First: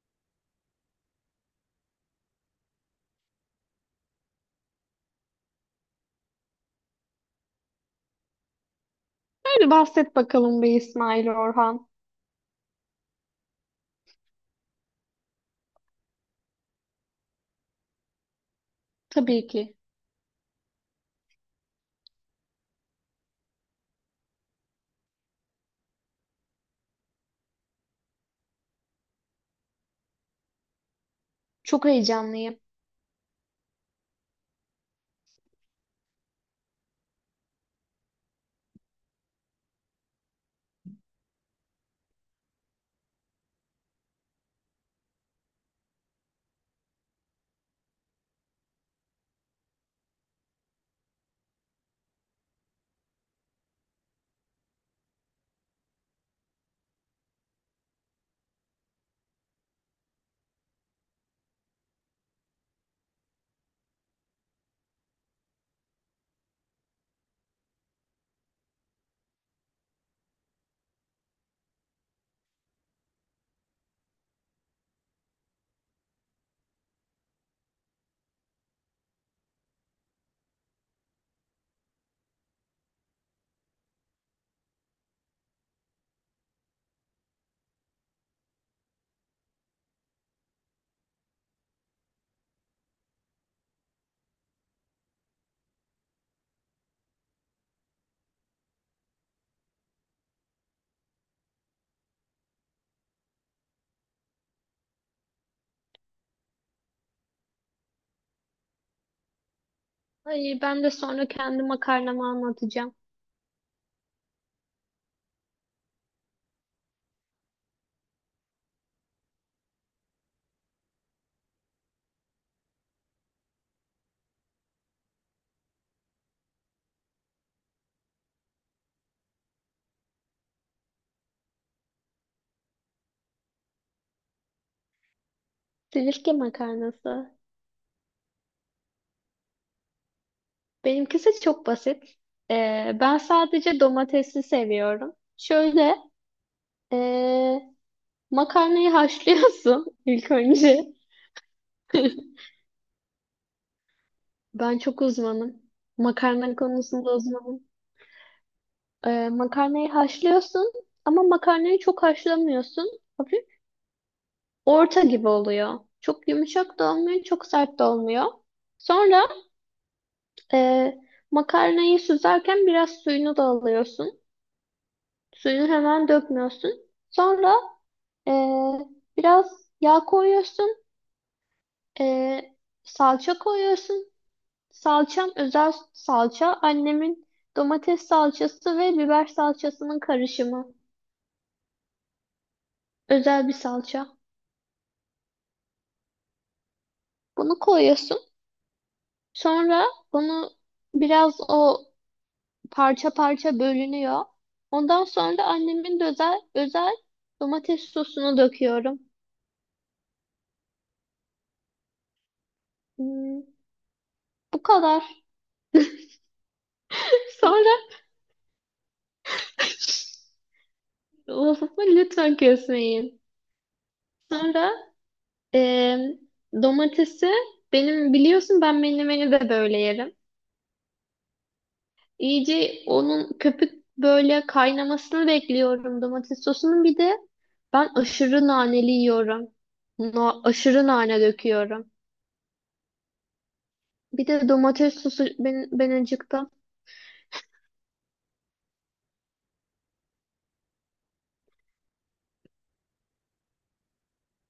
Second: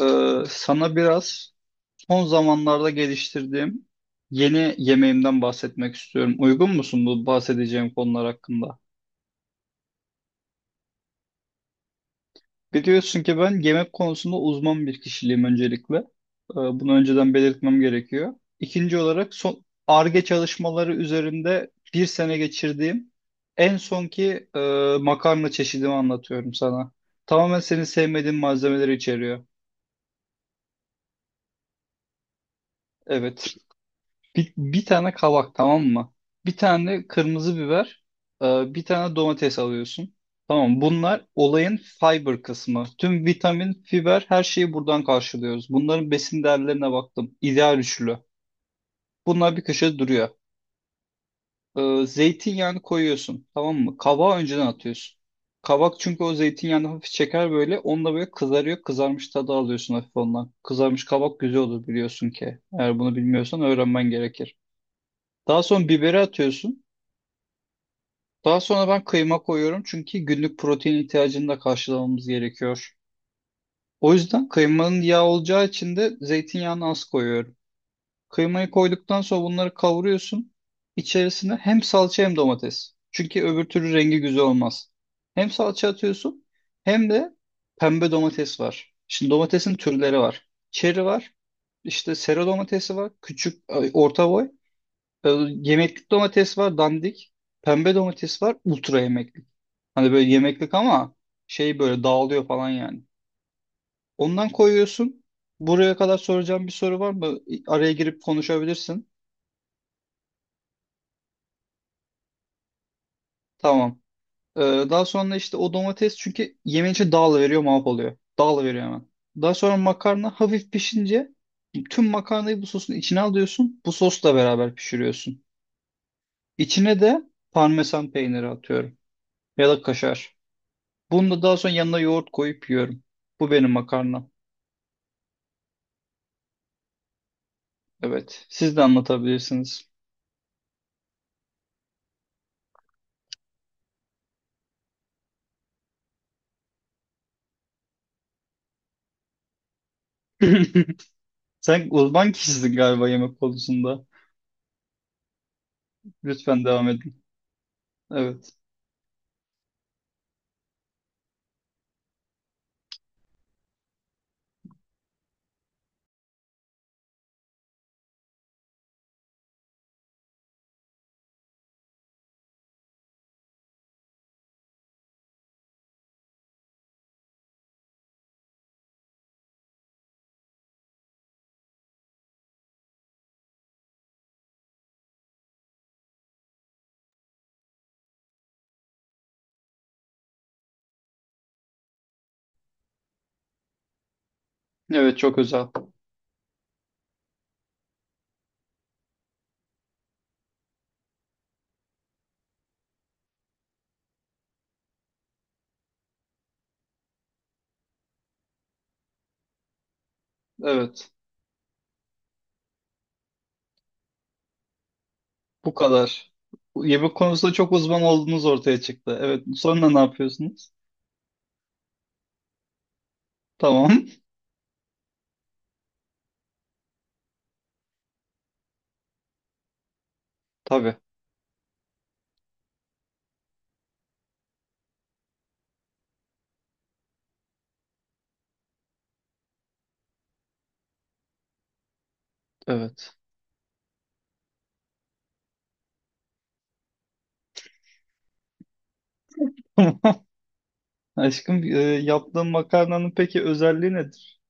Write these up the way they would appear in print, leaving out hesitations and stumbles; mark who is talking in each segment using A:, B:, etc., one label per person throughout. A: Sana biraz son zamanlarda geliştirdiğim yeni yemeğimden bahsetmek istiyorum. Uygun musun bu bahsedeceğim konular hakkında?
B: Hadi bahset bakalım be İsmail Orhan.
A: Biliyorsun ki ben yemek konusunda uzman bir kişiliğim öncelikle. Bunu önceden belirtmem gerekiyor. İkinci olarak
B: Tabii
A: son
B: ki.
A: Ar-Ge çalışmaları üzerinde bir sene geçirdiğim en sonki makarna çeşidimi anlatıyorum sana. Tamamen senin sevmediğin malzemeleri içeriyor.
B: Çok heyecanlıyım.
A: Evet. Bir tane kabak, tamam mı? Bir tane kırmızı biber, bir tane domates alıyorsun. Tamam, bunlar olayın fiber kısmı. Tüm vitamin, fiber, her şeyi buradan karşılıyoruz. Bunların besin değerlerine baktım. İdeal üçlü. Bunlar bir köşede duruyor. Zeytinyağını koyuyorsun, tamam mı? Kabağı önceden atıyorsun. Kabak çünkü o zeytinyağını hafif çeker böyle. Onunla böyle kızarıyor. Kızarmış tadı alıyorsun hafif ondan. Kızarmış kabak güzel olur, biliyorsun ki. Eğer bunu bilmiyorsan öğrenmen gerekir. Daha sonra biberi atıyorsun. Daha sonra ben kıyma koyuyorum çünkü günlük protein ihtiyacını da karşılamamız gerekiyor. O yüzden kıymanın yağ olacağı için de zeytinyağını az koyuyorum. Kıymayı koyduktan sonra bunları kavuruyorsun. İçerisine hem salça hem domates. Çünkü öbür türlü rengi güzel olmaz. Hem salça atıyorsun hem de pembe domates var. Şimdi domatesin türleri var. Çeri var. İşte sera domatesi var. Küçük, ay, orta boy. Yemeklik domates var. Dandik. Pembe domates var. Ultra yemeklik. Hani böyle yemeklik ama şey böyle dağılıyor falan yani. Ondan koyuyorsun. Buraya kadar soracağım bir soru var mı? Araya girip konuşabilirsin.
B: Ay ben de sonra kendi makarnamı anlatacağım.
A: Tamam. Ee, Daha sonra işte o domates çünkü yemeğin içi dağılıveriyor, mahvoluyor. Dağılıveriyor hemen. Daha sonra makarna hafif pişince tüm makarnayı bu sosun içine alıyorsun. Bu sosla beraber pişiriyorsun. İçine de parmesan peyniri atıyorum. Ya da kaşar. Bunu da daha sonra yanına yoğurt koyup yiyorum. Bu benim makarna.
B: Silifke makarnası.
A: Evet. Siz de anlatabilirsiniz.
B: Benimkisi çok basit. Ben sadece domatesi seviyorum. Şöyle ee, makarnayı haşlıyorsun ilk önce.
A: Sen uzman kişisin galiba yemek konusunda.
B: Ben çok uzmanım. Makarna
A: Lütfen devam
B: konusunda
A: edin.
B: uzmanım.
A: Evet.
B: Makarnayı haşlıyorsun ama makarnayı çok haşlamıyorsun. Hafif orta gibi oluyor. Çok yumuşak da olmuyor, çok sert de olmuyor. Sonra e, makarnayı süzerken biraz suyunu da alıyorsun. Suyunu hemen dökmüyorsun. Sonra e, biraz yağ koyuyorsun. E, Salça koyuyorsun. Salçam özel salça. Annemin domates salçası ve biber salçasının karışımı. Özel bir salça.
A: Evet, çok özel.
B: Bunu koyuyorsun. Sonra onu biraz o parça parça bölünüyor. Ondan sonra da annemin de özel domates sosunu döküyorum.
A: Evet.
B: Hmm, bu kadar.
A: Bu kadar. Yemek konusunda çok
B: Sonra
A: uzman olduğunuz ortaya çıktı. Evet. Sonra ne yapıyorsunuz?
B: lafımı lütfen kesmeyin.
A: Tamam.
B: Sonra e, domatesi benim biliyorsun ben menemeni de böyle yerim.
A: Tabii.
B: İyice onun köpük böyle kaynamasını bekliyorum domates sosunun. Bir de ben aşırı naneli yiyorum. Aşırı nane döküyorum.
A: Evet.
B: Bir de domates sosu ben acıktım.
A: Aşkım, yaptığın makarnanın peki özelliği nedir?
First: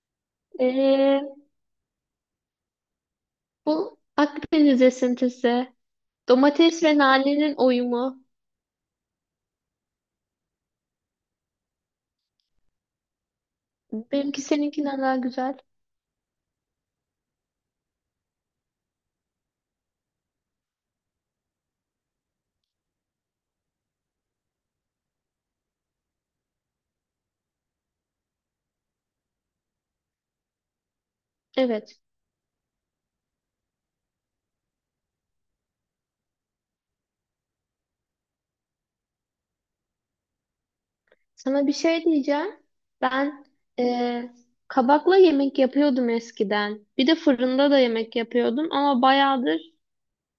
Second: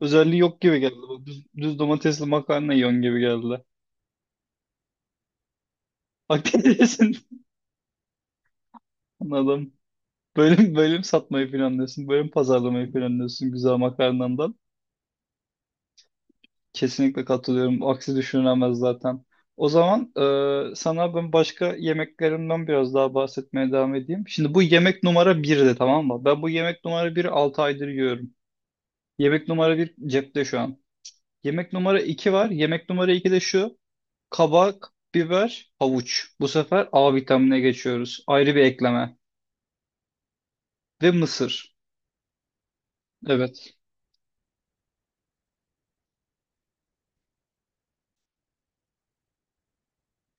A: Özelliği yok gibi geldi.
B: Ee,
A: Bu düz, düz domatesli makarna yiyorsun gibi geldi.
B: Bu Akdeniz esintisi. Domates ve
A: Hakikaten
B: nanenin uyumu.
A: anladım. Bölüm bölüm satmayı planlıyorsun. Bölüm pazarlamayı planlıyorsun güzel
B: Benimki
A: makarnandan.
B: seninkinden daha güzel.
A: Kesinlikle katılıyorum. Aksi düşünülemez zaten. O zaman sana ben başka yemeklerimden biraz daha bahsetmeye devam edeyim. Şimdi bu yemek numara birdi, tamam mı? Ben bu yemek numara biri 6 aydır yiyorum. Yemek numara bir cepte şu an. Yemek
B: Evet.
A: numara 2 var. Yemek numara 2 de şu. Kabak, biber, havuç. Bu sefer A vitamine geçiyoruz. Ayrı bir ekleme. Ve
B: Sana bir
A: mısır.
B: şey diyeceğim. Ben
A: Evet.
B: ee, kabakla yemek yapıyordum eskiden. Bir de fırında da yemek yapıyordum ama bayağıdır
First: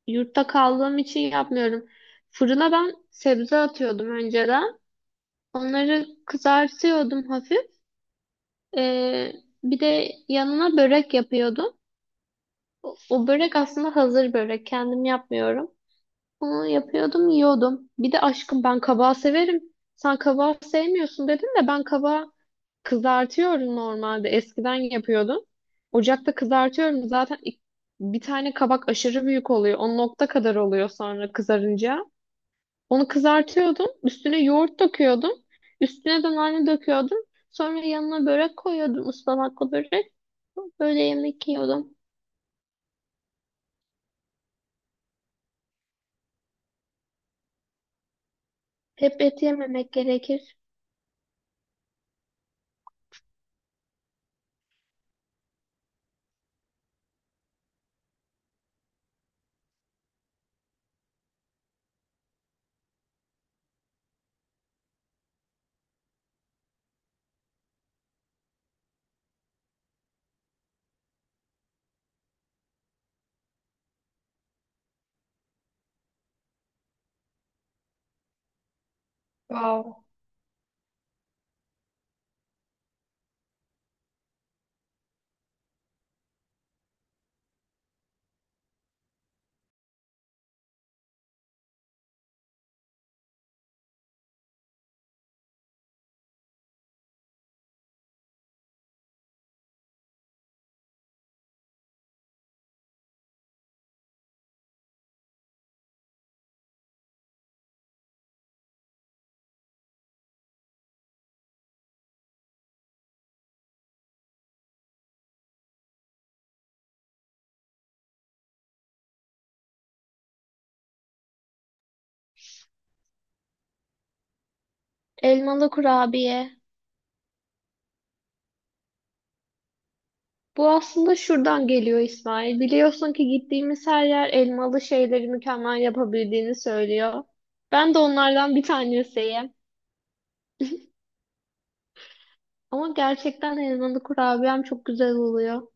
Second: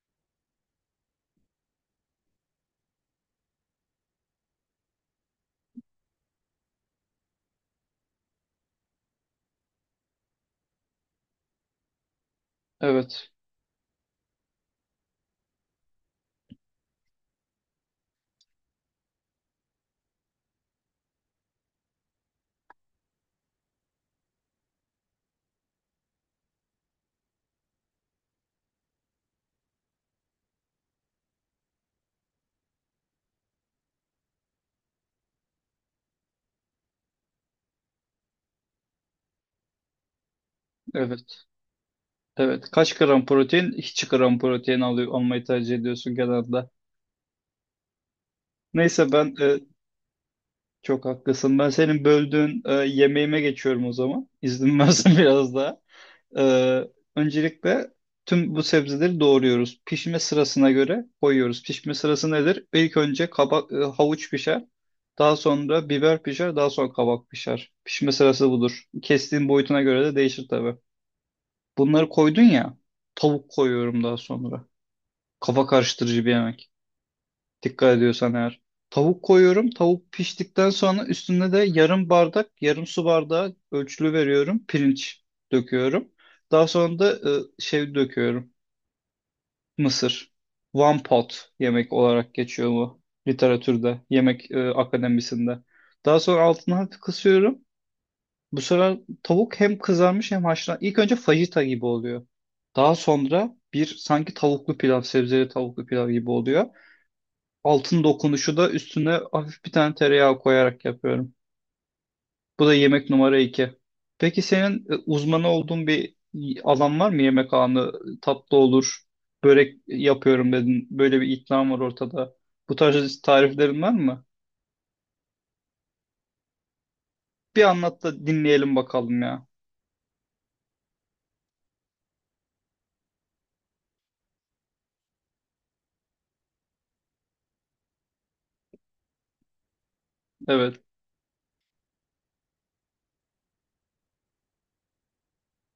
B: yurtta kaldığım için yapmıyorum. Fırına ben sebze atıyordum önceden. Onları kızartıyordum hafif. Ee, Bir de yanına börek yapıyordum. O
A: Evet.
B: börek aslında hazır börek. Kendim yapmıyorum. Bunu yapıyordum, yiyordum. Bir de aşkım ben kabağı severim. Sen kabağı sevmiyorsun dedin de ben kabağı kızartıyorum normalde. Eskiden yapıyordum. Ocakta kızartıyorum. Zaten bir tane kabak aşırı büyük oluyor. O nokta kadar oluyor sonra kızarınca. Onu kızartıyordum. Üstüne yoğurt döküyordum. Üstüne de nane döküyordum. Sonra yanına börek koyuyordum. Ispanaklı börek. Böyle
A: Evet.
B: yemek yiyordum.
A: Evet. Kaç gram protein? Hiç gram protein alıyor, almayı tercih ediyorsun genelde. Neyse
B: Hep
A: ben
B: et yememek gerekir.
A: çok haklısın. Ben senin böldüğün yemeğime geçiyorum o zaman. İzin versen biraz daha. E, Öncelikle tüm bu sebzeleri doğruyoruz. Pişme sırasına göre koyuyoruz. Pişme sırası nedir? İlk önce kabak, havuç pişer. Daha sonra biber pişer. Daha sonra kabak pişer. Pişme sırası budur. Kestiğin boyutuna göre de değişir tabii. Bunları koydun ya. Tavuk koyuyorum daha sonra. Kafa karıştırıcı bir yemek. Dikkat ediyorsan eğer. Tavuk koyuyorum.
B: Wow.
A: Tavuk piştikten sonra üstüne de yarım bardak, yarım su bardağı ölçülü veriyorum. Pirinç döküyorum. Daha sonra da şey döküyorum. Mısır. One pot yemek olarak geçiyor bu literatürde, yemek akademisinde. Daha sonra altını hafif kısıyorum. Bu sefer tavuk hem kızarmış hem haşlan. İlk önce fajita gibi oluyor. Daha sonra bir sanki tavuklu pilav, sebzeli tavuklu pilav gibi oluyor. Altın dokunuşu da üstüne hafif bir tane tereyağı koyarak yapıyorum. Bu da yemek numara iki. Peki senin uzmanı olduğun bir alan var mı? Yemek alanı tatlı olur, börek yapıyorum dedin. Böyle bir iddian var ortada. Bu tarz tariflerin var mı?
B: Elmalı kurabiye.
A: Bir anlat da dinleyelim bakalım ya.
B: Bu aslında şuradan geliyor İsmail. Biliyorsun ki gittiğimiz her yer elmalı şeyleri mükemmel yapabildiğini söylüyor. Ben de onlardan bir tanesiyim.
A: Evet,
B: Ama gerçekten elmalı kurabiyem çok güzel oluyor.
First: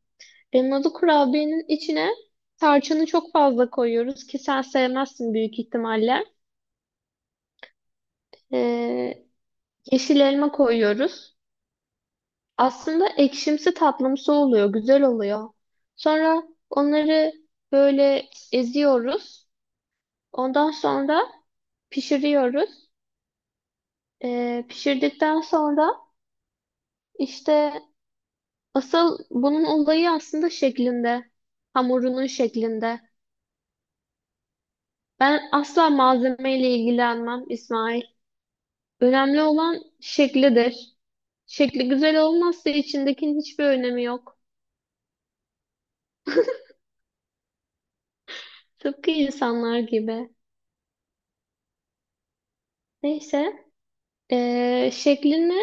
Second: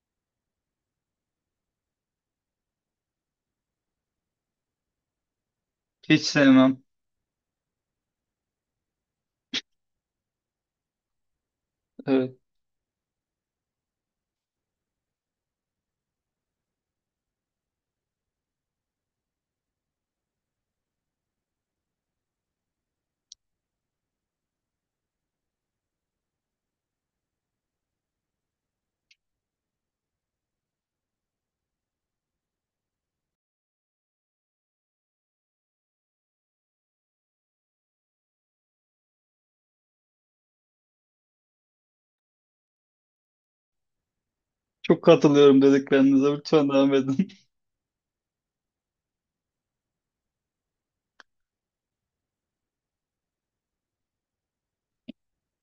B: Elmalı kurabiyenin içine tarçını çok fazla koyuyoruz ki sen sevmezsin büyük
A: hiç
B: ihtimalle.
A: sevmem.
B: Ee, Yeşil elma koyuyoruz.
A: Evet.
B: Aslında ekşimsi tatlımsı oluyor, güzel oluyor. Sonra onları böyle eziyoruz. Ondan sonra pişiriyoruz. Pişirdikten sonra işte asıl bunun olayı aslında şeklinde. Hamurunun şeklinde. Ben asla malzemeyle ilgilenmem İsmail. Önemli olan şeklidir. Şekli güzel olmazsa içindekinin hiçbir önemi yok.
A: Çok katılıyorum dediklerinize. Lütfen devam edin.
B: Tıpkı insanlar gibi. Neyse, şeklini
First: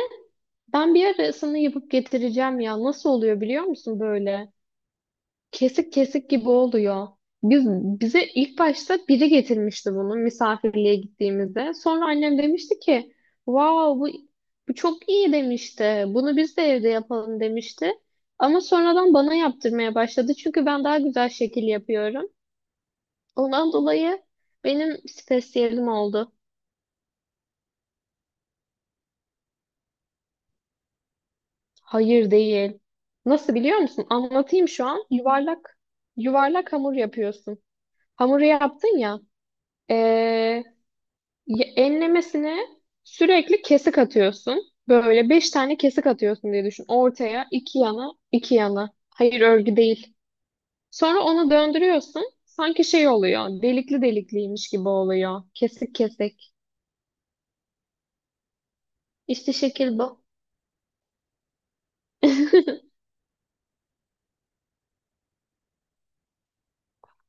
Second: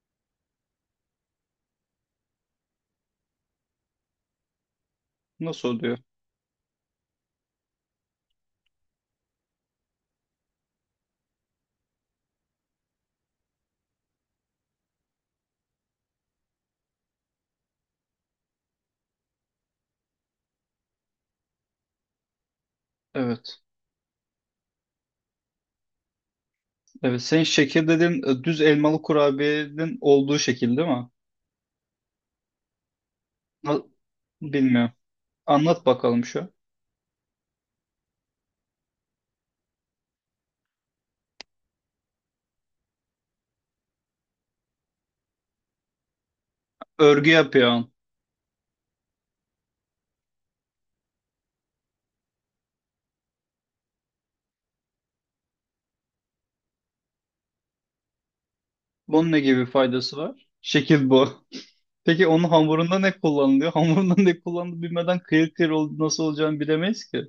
B: ben bir arasını yapıp getireceğim ya. Nasıl oluyor biliyor musun böyle?
A: Nasıl
B: Kesik
A: oluyor?
B: kesik gibi oluyor. Biz, bize ilk başta biri getirmişti bunu misafirliğe gittiğimizde. Sonra annem demişti ki, wow bu çok iyi demişti. Bunu biz de evde yapalım demişti. Ama sonradan bana yaptırmaya başladı. Çünkü ben daha güzel şekil yapıyorum.
A: Evet.
B: Ondan dolayı benim spesiyelim oldu.
A: Evet. Senin şekil dediğin düz elmalı kurabiyenin olduğu şekil değil mi?
B: Hayır değil. Nasıl biliyor
A: Na-
B: musun? Anlatayım şu
A: bilmiyorum.
B: an. Yuvarlak
A: Anlat bakalım şu.
B: yuvarlak hamur yapıyorsun. Hamuru yaptın ya. ee, Enlemesine sürekli kesik atıyorsun. Böyle beş tane kesik atıyorsun diye düşün.
A: Örgü
B: Ortaya, iki
A: yapıyorsun.
B: yana, iki yana. Hayır örgü değil. Sonra onu döndürüyorsun. Sanki şey oluyor. Delikli delikliymiş gibi oluyor. Kesik kesik.
A: Bunun ne
B: İşte
A: gibi
B: şekil
A: faydası
B: bu.
A: var? Şekil bu. Peki onun hamurunda ne kullanılıyor? Hamurunda ne kullanılıyor bilmeden kıyır kıyır ol- nasıl olacağını bilemeyiz ki.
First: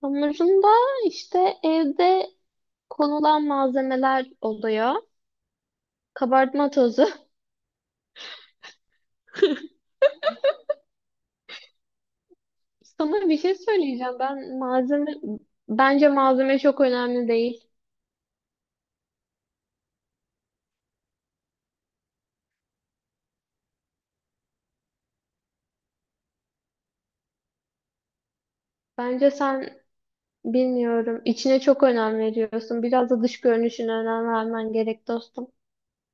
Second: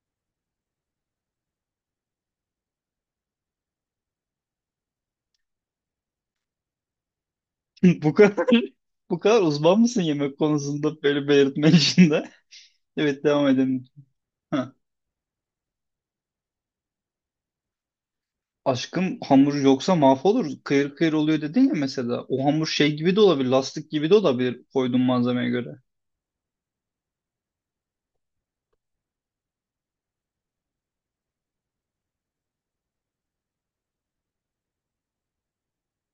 B: Hamurunda işte evde konulan malzemeler oluyor. Kabartma tozu.
A: Bu kadar bu kadar uzman mısın yemek konusunda böyle belirtme işinde? Evet,
B: Sana bir
A: devam
B: şey
A: edelim.
B: söyleyeceğim.
A: Ha.
B: Bence malzeme çok önemli değil.
A: Aşkım, hamur yoksa mahvolur. Kıyır kıyır oluyor dedin ya mesela. O hamur şey gibi de olabilir, lastik gibi de olabilir koyduğun malzemeye göre.
B: Bence sen Bilmiyorum. İçine çok önem veriyorsun. Biraz da dış görünüşüne önem vermen gerek dostum.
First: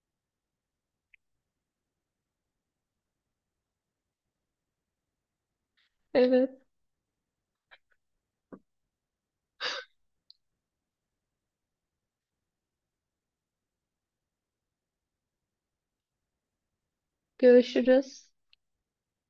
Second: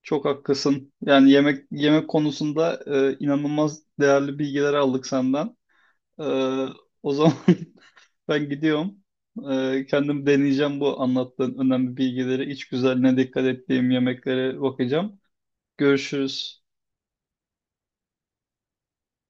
A: Çok haklısın. Yani yemek yemek konusunda inanılmaz değerli bilgiler aldık senden. Ee,
B: Evet.
A: O zaman ben gidiyorum. Kendim deneyeceğim bu anlattığın önemli bilgileri, iç güzelliğine dikkat ettiğim yemeklere bakacağım. Görüşürüz.
B: Görüşürüz.